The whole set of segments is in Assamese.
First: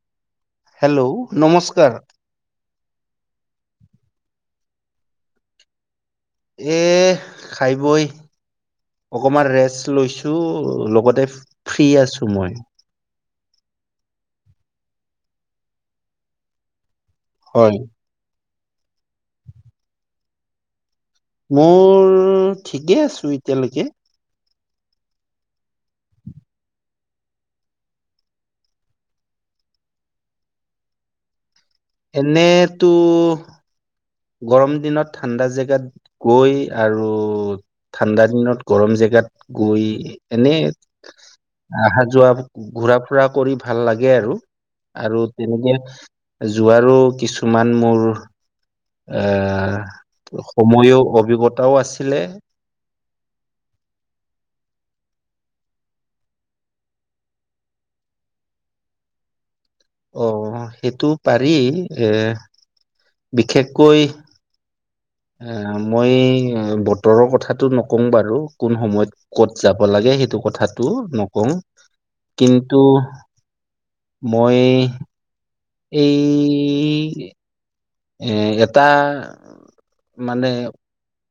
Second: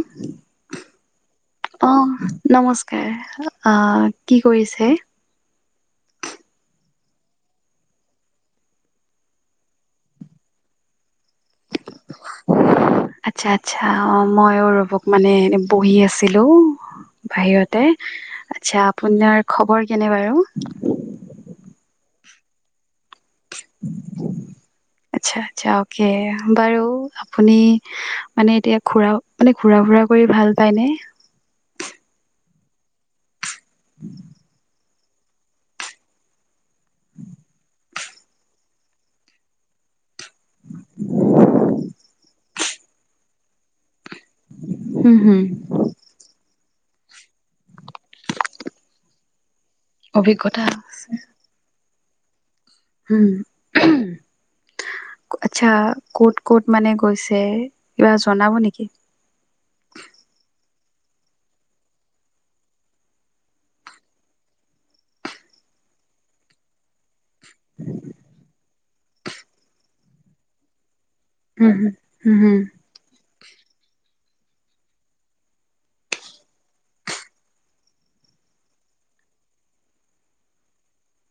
উ [unintelligible] হেল্ল' অ নমস্কাৰ নমস্কাৰ আহ কি কৰিছে এ খাই বই অকমান ৰেষ্ট লৈছো লগতে ফ্ৰী আছো মই আচ্ছা আচ্ছা অ মইও ৰবক মানে এনে বহি আছিলো হয় বাহিৰতে আচ্ছা আপোনাৰ খবৰ কেনে বাৰু মোৰ ঠিকে আছো এতিয়ালৈকে কি আচ্ছা আচ্ছা অ'কে বাৰু আপুনি মানে এতিয়া ঘূৰা মান ভাল পায় ন এনে তো গৰম দিনত ঠাণ্ডা জেগাত গৈ আৰু ঠাণ্ডা দিনত গৰম জেগাত জাত গৈ এনে অহা যোৱা ঘুৰা ফুৰা কৰি ভাল লাগে লাগে আৰু হুম আৰু হুম তেনেকে যোৱাৰো কিছুমান মোৰ এ অভিজ্ঞতা সময়ো অভিজ্ঞতাও আছিলে উম [unintelligible] আচ্ছা ক'ত ক'ত মানে গৈছে কিবা জনাব নেকি [unintelligible] [inaudible] অ সেইটো পাৰি এ বিশেষকৈ এ মই বতৰৰ কথাটো নকং বাৰু কোন সময়ত কত যাব লাগে সেইটো কথাটো নকওঁ হুম হুম হুম কিন্তু মই এই এ এটা মানে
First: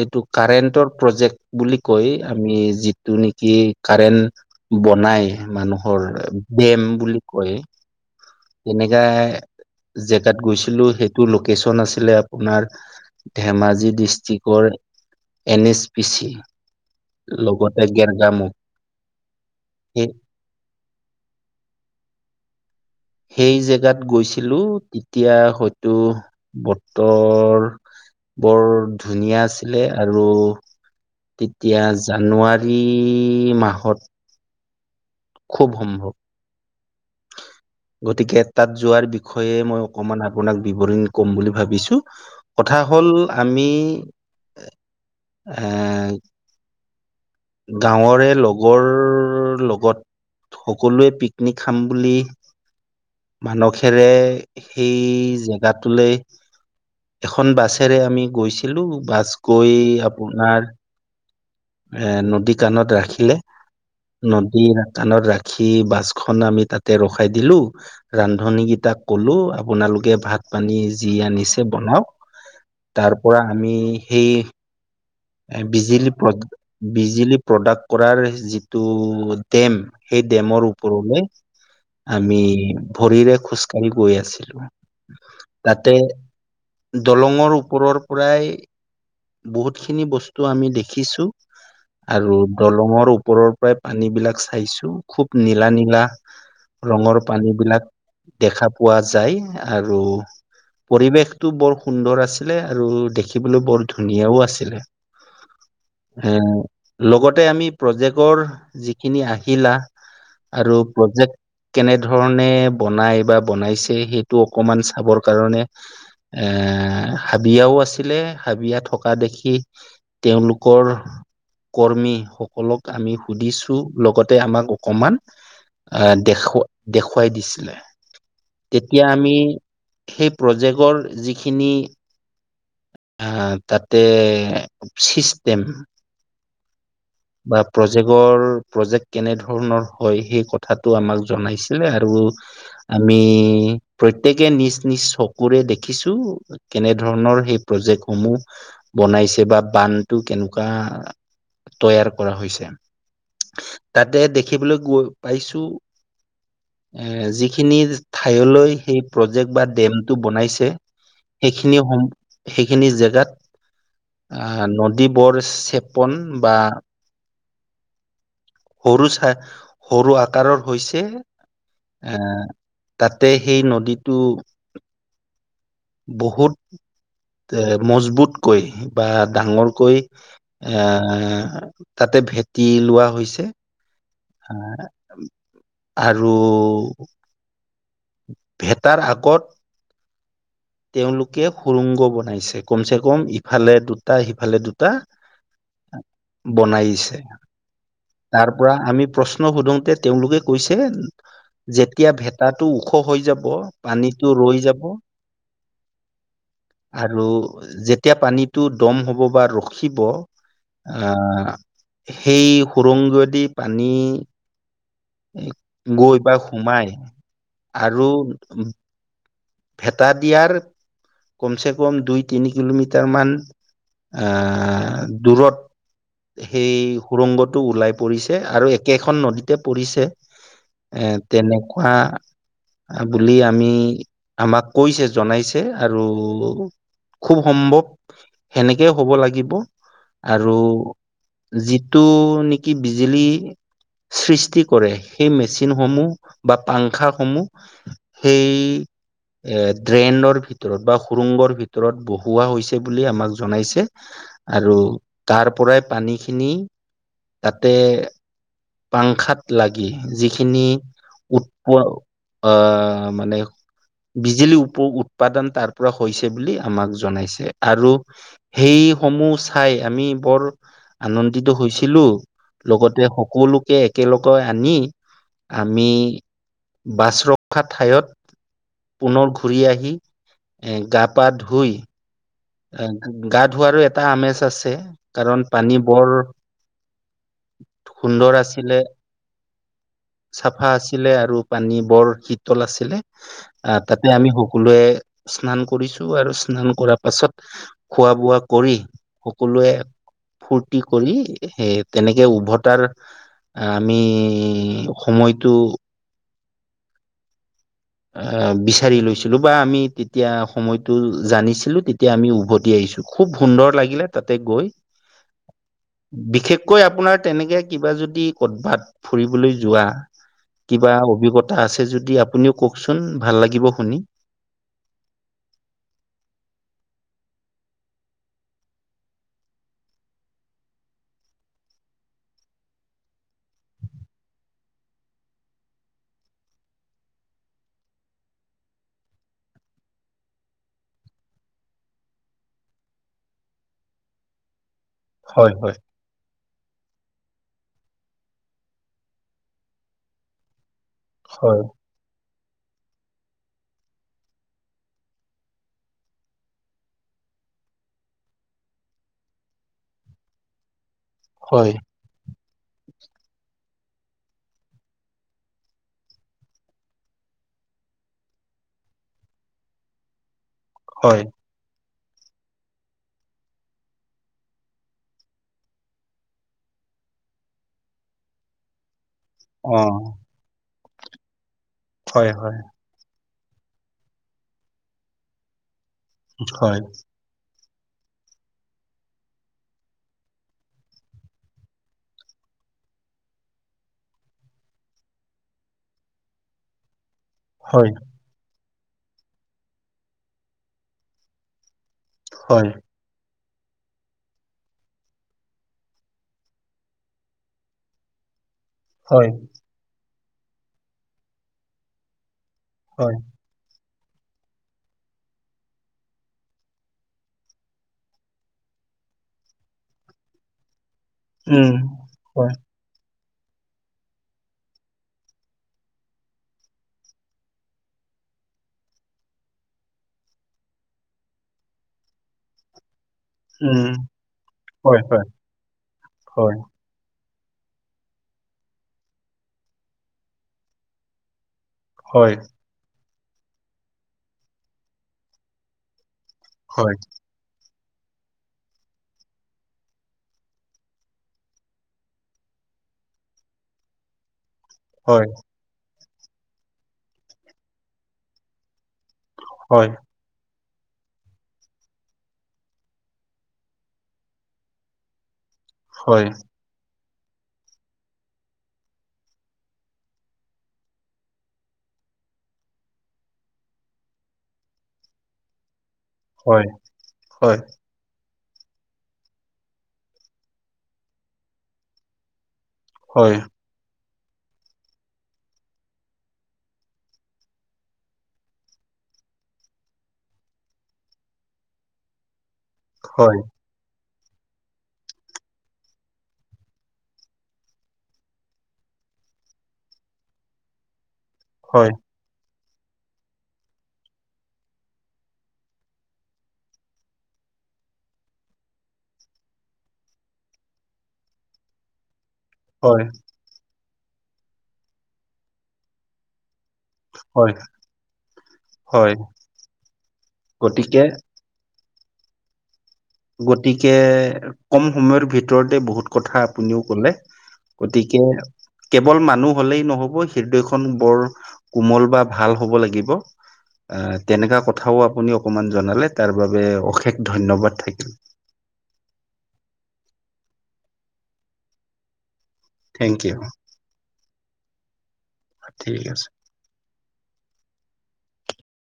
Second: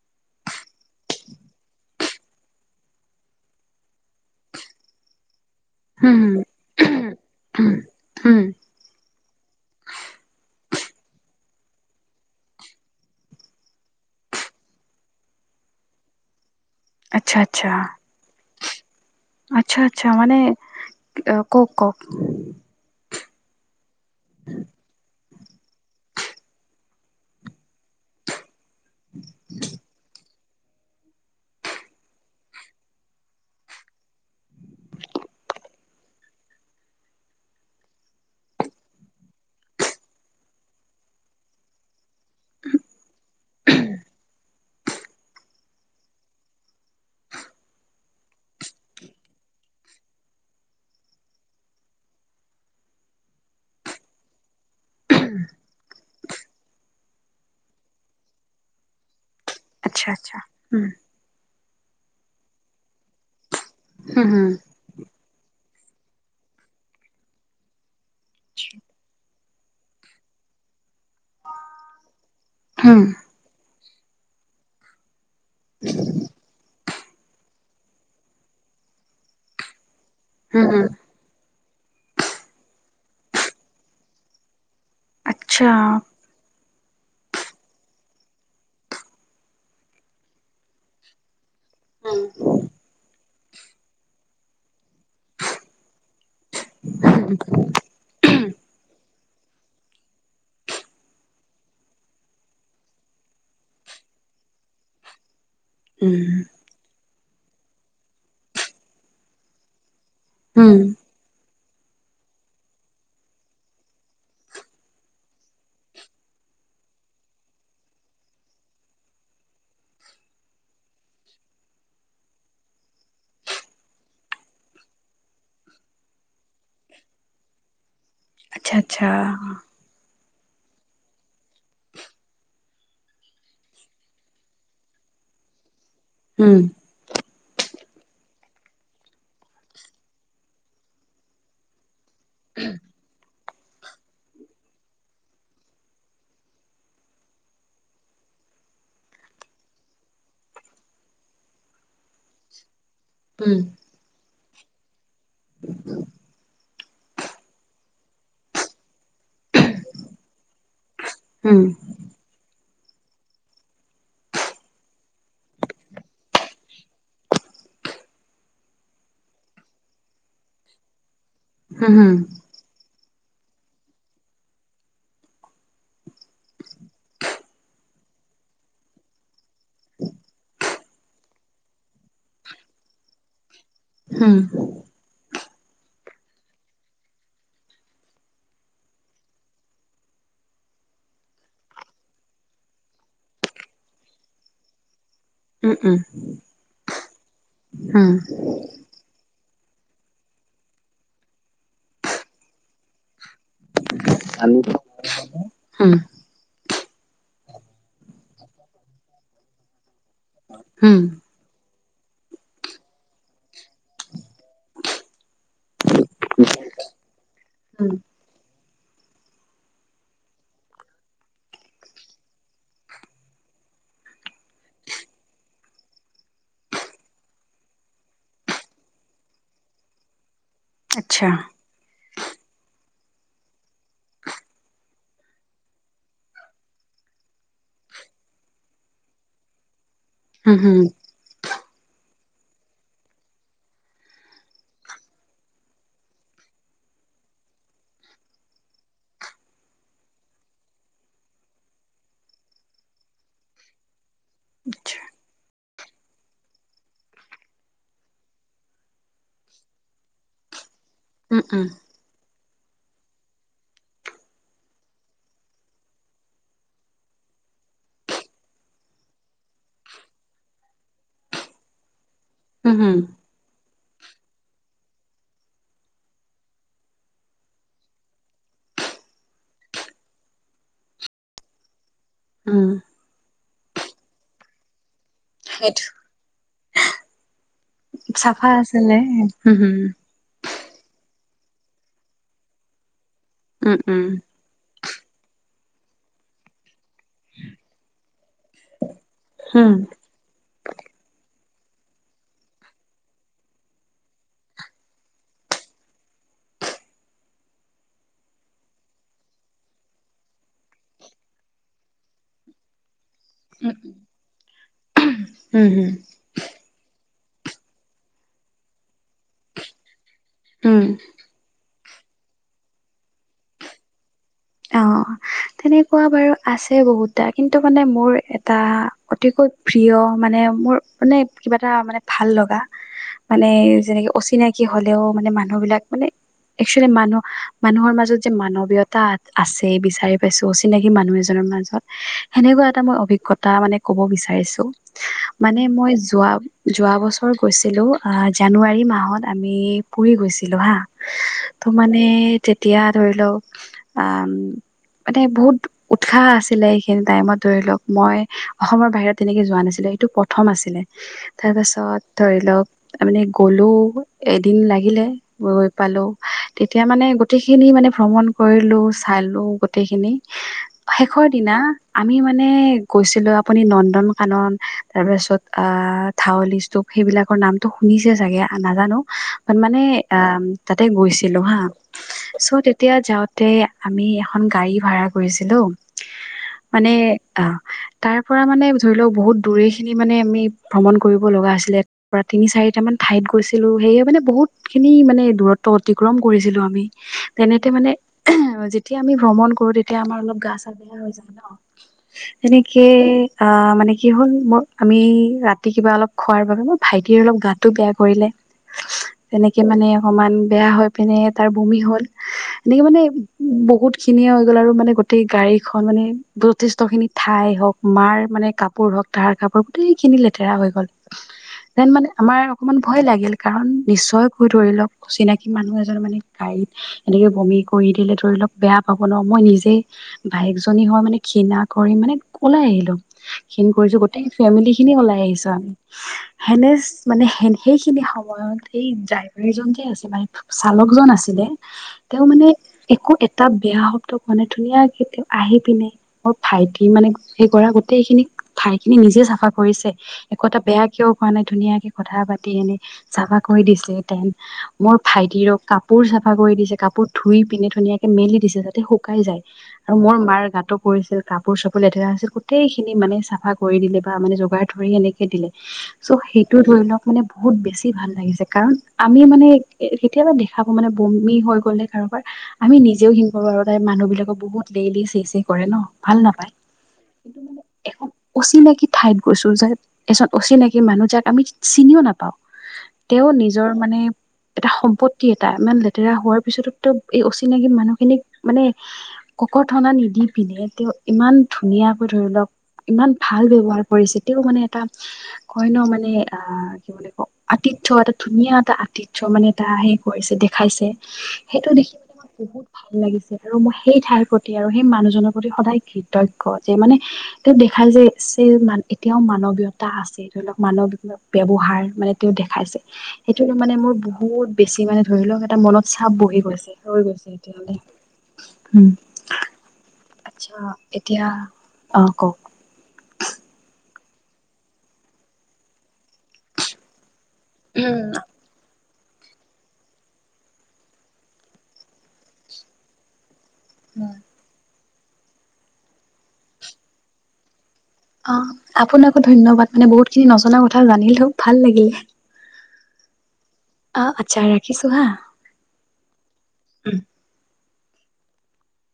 এইটো কাৰেণ্টৰ প্ৰজেক্ট বুলি কৈ আমি যিটো নিকি কাৰেণ্ট বনায় মানুহৰ হুম হুম বেম হুম বুলি কয় হুম হুম তেনেকাই জেগাত গৈছিলো সেইটো লকেচন আছিলে আপোনাৰ ধেমাজি ডিষ্ট্ৰিকৰ এন এছ পি চি আচ্ছা আচ্ছা লগতে গেমগামো আচ্ছা আচ্ছা মানে কওক কওক সেই জেগাত গৈছিলো তেতিয়া হয়তো বতৰ [unintelligible] বৰ ধুনীয়া আছিলে আৰু তেতিয়া জানুৱাৰী মাহত ভম্ভ গতিকে তাত যোৱাৰ বিষয়ে মই অকমান আপোনাক বিৱৰিণ কম বুলি ভাবিছো কথা হ'ল আমি এ গাঁৱৰে লগৰ লগত সকলোৱে পিকনিক খাম বুলি মানসেৰে সেই জেগাটোলে এখন বাছেৰে আমি গৈছিলো বাছ গৈ আচ্ছা আচ্ছা আপোনাৰ উম এ নদী কাণত ৰাখিলে হুম নদী কাণত ৰাখি সি বাছখন আমি তাতে ৰখাই দিলো ৰান্ধনী কেইটাক কলো আপোনালোকে ভাত পানী যি আনিছে বনাওক হুম তাৰ পৰা আমি সেইয় বিজুলী প্ৰ বিজুলী প্ৰডাক্ট কৰাৰ যিটো ডেম সেই হুম ডেমৰ হুম হুম ওপৰলৈ আমি ভৰিৰে খোজকাঢ়ি গৈ আছিলোঁ। আচ্ছা তাতে দলঙৰ ওপৰৰ পৰাই বহুত খিনি বস্তু আমি দেখিছোঁ আৰু দলঙৰ ওপৰৰ পৰাই পানী বিলাক চাইছোঁ খুব নীলা নীলা ৰঙৰ পানী বিলাক দেখা পোৱা যায়, আৰু পৰিৱেশটো বৰ সুন্দৰ আছিলে আৰু দেখিবলে বৰ ধুনীয়াও আছিলে হে লগতে আমি প্ৰজেক্টৰ যিখিনি আহিলা উম আৰু উম প্ৰজেক্ট কেনেধৰণে বনাই বা বনাইছে সেইটো অকমান চাবৰ কাৰণে এ এ হাবিয়াও আছিলে হাবিয়া থকা দেখি তেওঁলোকৰ কৰ্মী সকলক আমি সুধিছোঁ লগতে আমাক অকণমান আহ দেখুৱা দেখুৱাই দিছিলে। আচ্ছা তেতিয়া আচ্ছা! আমি সেই প্ৰজেক্টৰ যিখিনি আহ তাতে চিষ্টেম উঁম বা প্ৰজেক্টৰ প্ৰজেক্ট কেনে ধৰণৰ হয়, সেই কথাটো আমাক জনাইছিলে আৰু অ আমি প্ৰত্যেকে নিজ নিজ চকুৰে দেখিছোঁ কেনে ধৰণৰ সেই প্ৰজেক্ট সমূহ বনাইছে বা বানটো কেনেকুৱা তৈয়াৰ কৰা হৈছে, উম তাতে দেখিবলৈ গৈ পাইছোঁ এ যিখিনি ঠাইলৈ সেই প্ৰজেক্ট বা ডেমটো বনাইছে উম সেইখিনি সম সেই খিনি জেগাত নদী বৰ চেপন বা সৰু চাই সৰু আকাৰৰ হৈছে। হঁম এ হঁম। তাতে সেই নদীটো বহুত এ মজবুতকৈ বা ডাঙৰকৈ এ তাতে ভেটি লোৱা হৈছে। হুম হ আৰু ভেটাৰ আগত [inaudible] তেওঁলোকে সুুৰংগ বনাইছে কম চে কম ইফালে দুটা সিফালে দুটা। উম উম বনাইছে হুম তাৰ পৰা আমি প্ৰশ্ন সোধোতে তেওঁলোকে কৈছে যেতিয়া ভেতাটো ওখঁ হৈ যাব পানীতটো ৰৈ যাব। হুম আৰু যেতিয়া পানীটো দম হ'ব বা ৰখিব হুম আহ সেই সুৰংগয়েদি পানী গৈ বা সোমাই হুম আৰু ভেটা দিয়াৰ কমচে কম দুই তিনি কিলোমিটাৰ মান আহ দূৰত সেই সুৰংগটো ওলাই পৰিছে আৰু একেখন নদীতে পৰিছে। এ আচ্ছা তেনেকুৱা বুলি আমি আমাক কৈছে জনাইছে আৰু খুব সম্ভৱ সেনেকেই হ'ব লাগিব আৰু হুম হুম যিটো নেকি বিজুলী সৃষ্টি কৰে সেই মেচিনসমূহ বা পাংখা সমূহ সেই এ ড্ৰেন্ডৰ ভিতৰত বা সুুৰংগৰ ভিতৰত বহুৱোৱা হৈছে বুলি আমাক জনাইছে। আৰু তাৰ পৰাই পানী খিনি তাতে পাংখাত লাগি যিখিনি উম উম উৎপোৱা অ মানে বিজুলী উপ উৎপাদন তাৰ পৰা হৈছে বুলি আমাক জনাইছে আৰু সেই সমূহ চাই আমি বৰ আনন্দিত হৈছিলো উম হুম লগতে লোকে একেলকৈ আনি আমি বাছ ৰখা ঠাইয়ত পুনৰ ঘূৰি আহি এ গা পা ধুই উম গা ধোৱাৰো এটা আমেজ আছে কাৰণ পানী সেইটো বৰ সুন্দৰ চাফা আছিলে উম হুম চাফা আছিলে আৰু, পান বৰ শীতল আছিলে উম উম তাতে আমি সকলোৱে স্নান কৰিছো আৰু স্নান কৰা পাছত খোৱা বোৱা কৰি হুম সকলোৱে ফূৰ্তি কৰি সেই তেনেকে উভতাৰ আমি সময়টো অ বিচাৰি লৈছিলো বা আমি তেতিয়া সময়টো জানিছিলো তেতিয়া আমি উভতি আহছিলো। খুব সুন্দৰ লাগিলে তাতে গৈ উম হুম বিশেষকৈ আপোনাৰ তেনেকে কিবা যদি কদবাত ফুৰিবলৈ যোৱা উম কিবা অভিজ্ঞতা আছে য যদি আপুনিও কওকচোন ভাল লাগিব শুনি অ তেনেকুৱা বাৰু আছে বহুত টা কিন্তু মানে মোৰ এটা অতিকৈ প্ৰিয় মানে মোৰ মানে কিবা এটা মানে ভাল লগা মানে যেনেকে অচিনাকি হলেও মানে মানুহবিলাক মানে একচুৱেলী মানুহ মানুহৰ মাজত যে মানৱীয়তা আছেই বিচাৰি পাইছোঁ অচিনাকি মানুহ এজনৰ মাজত সেনেকুৱা এটা মই অভিজ্ঞতা মানে ক'ব বিচাৰিছোঁ হয় মানে হয় মই যোৱা যোৱা বছৰ গৈছিলো জানুৱাৰী মাহত আমি পুৰি গৈছিলো হা হয় ত' মানে তেতিয়া ধৰি লওক আ মানে বহুত উৎসাহ আছিলে এইখিনি টাইমত ধৰি লওক মই অসমৰ বাহিৰত তেনেকে যোৱা নাছিল এইটো প্ৰথম আছিলে হয় তাৰপাছত ধৰি লওক তা মানে গলে এদিন লাগিলে গৈ পালো তেতিয়া মানে গোটেইখিনি মানে ভ্ৰমণ কৰিলো চালো গোটেইখিনি হয় শেষৰ দিনা আমি মানে গৈছিলো আপুনি নন্দন কানন তাৰপিছত আ থউলি স্তূপ সেইবিলাকৰ নামটো শুনিছে চাগে নাজানো মানে অ তাতে গৈছিলো হা হয় হয় চ' তেতিয়া যাওঁ তে আমি এখন গাড়ী ভাড়া কৰিছিলো হয় মানে অ তাৰ পৰা মানে ধৰি লওক বহুত দূৰে খিনি মানে আমি ভ্ৰমণ কৰিব লগা আছিলে পৰা তিনি চাৰি কেইটামান ঠাইত গৈছিলো সেয়ে মানে বহুত খিনি মানে দূৰত্ব অতিক্ৰম কৰিছিলো আমি। তেনেতে হয় মানে যেতিয়া আমি ভ্ৰমণ কৰো তেতিয়া আমাৰ অলপ গা চা বেয়া হৈ যায় ন হয় এনেকে আহ মানে কি হ'ল মোৰ আমি ৰাতি কিবা অলপ খোৱাৰ বাবে মোৰ ভাইটিৰ অলপ গাতটো বেয়া কৰিলে। হয় তেনেকে মানে অকমান বেয়া হৈ পিনে তাৰ বমি হল এনেকে মানে হয় বহুত খিনিয়ে হৈ গ'ল আৰু মানে গোটেই গাড়ী খন মানে যথেষ্ট খিনি ঠাই হওক মাৰ মানে কাপোৰ হওক তাহাৰ কাপোৰ গোটেই খিনি লেতেৰা হৈ গ'ল উম দেন মানে আমাৰ হয় অকমান ভয় লাগিল কাৰণ নিশ্চয় কৈ ধৰি লওক চিনাকি মানুহ এজন মানে গাড়ীত এনেকে বমি কৰি দিলে ধৰি লওক বেয়া পাব ন, মই নিজেই বায়েকজনী হয় মানে ঘৃণা কৰি মানে উলাই আহিলোঁ। ঘিণ উম কৰিছো গোটেই ফেমিলি খিনি ওলাই আহিছো আমি সেনেচ মানে সেইখিনি সময়ত এই ড্ৰাইভাৰীজন যে আছিল মানে চালকজন আছিলে তেওঁ মানে একো এটা বেয়া শব্দ কোৱা নাই ধুনীয়াকে তেওঁ আহি পিনে অ ভাইটি মানে সেই কৰা গোটেইখিনি ঠাইখিনি নিজে চাফা কৰিছে একো এটা বেয়া কিয় পোৱা নাই ধুনীয়াকে কথা পাতি এনে। চাফা কৰি দিয়ে। মোৰ ভাইটিৰক কাপোৰ চাফা কৰি দিছে কাপোৰ ধুই পিনে ধুনীয়াকে মেলি দিছে যাতে। শুকাই যায় আৰু মোৰ মাৰ গাতটো। কৰিছিল কাপোৰ চাপোৰ লেতেৰা আছিল গোটেইখিনি মানে চাফা কৰি দিলে বা মানে জগাই ধৰি সনেকে দিলে। চ' সেইটো ধৰি লওক মানে বহুত বেছি ভাল লাগিছে কাৰণ আমি মানে কেতিয়াবা দেখা প মানে বমি হৈ গ'লে কাৰোবাৰ আমি নিজেও সিং কৰাৰ আৰু তাই মানুহ বিলাকক বহুত লেই ল চে চে কৰে ন ভাল নাপায় এ অচিনাকি ঠাইত গৈছো য এজন অচিনাকি মানুহ যাক আমি চিনিও নাপাওঁ তেওঁ নিজৰ মানে এটা সম্পত্তি এটা ইমান লেতেৰা হোৱাৰ পিছতো এই অচিনাকি মানুহ খিনিক মানে কক থনা নিদি পিনে তেওঁ ইমান ধুনীয়া ধুনাকৈ ধৰি লওক ইমান ভাল ব্যৱহাৰ কৰিছিল এতিয়াও মানে এটা কই ন মানে আহ কি বুলি ক আতিথ্য এটা ধুনীয়া এটা আতিথ্য [unintelligible] মানে এটা হে কৰিছে দেখাইছে সেইটো দেখি মে মই বহুত ভাল লাগিছে আৰু মই সেই ঠাইৰ প্ৰতি আৰু সেই মানুহজনৰ প্ৰতি সদায় কৃতজ্ঞ যে মানে তেওঁ খাল যে এতিয়াও মানৱীয়তা আছে ধৰি লওক মানৱ ব্যৱহাৰ মানে তেওঁ দেখাইছে সেইটো মানে মোৰ বহুত বেছি মানে ধৰি লওক এটা মনত চাপ বহি গৈছে হৈ গৈছে এতিয়াহলে উম আচছা গতিকে এতিয়া অ কওক গতিকে কম সময়ৰ ভিতৰতে বহুত কথা আপুনিও কলে গতিকে কেৱল মানুহ হলেই নহব হৃদয়খন বৰ কোমল বা ভাল হব লাগিব অ উম তেনেকা কথাও আপুনি অকমান জনালে তাৰ বাবে অশেষ ধন্যবাদ থাক অ আপোনাকো ধন্যবাদ মানে বহুত খিনি নজনা কথা জানিল থক ভাল লাগিলে। Thank you. অ আচ্ছা ৰাখিছো হা। ঠিক আছে।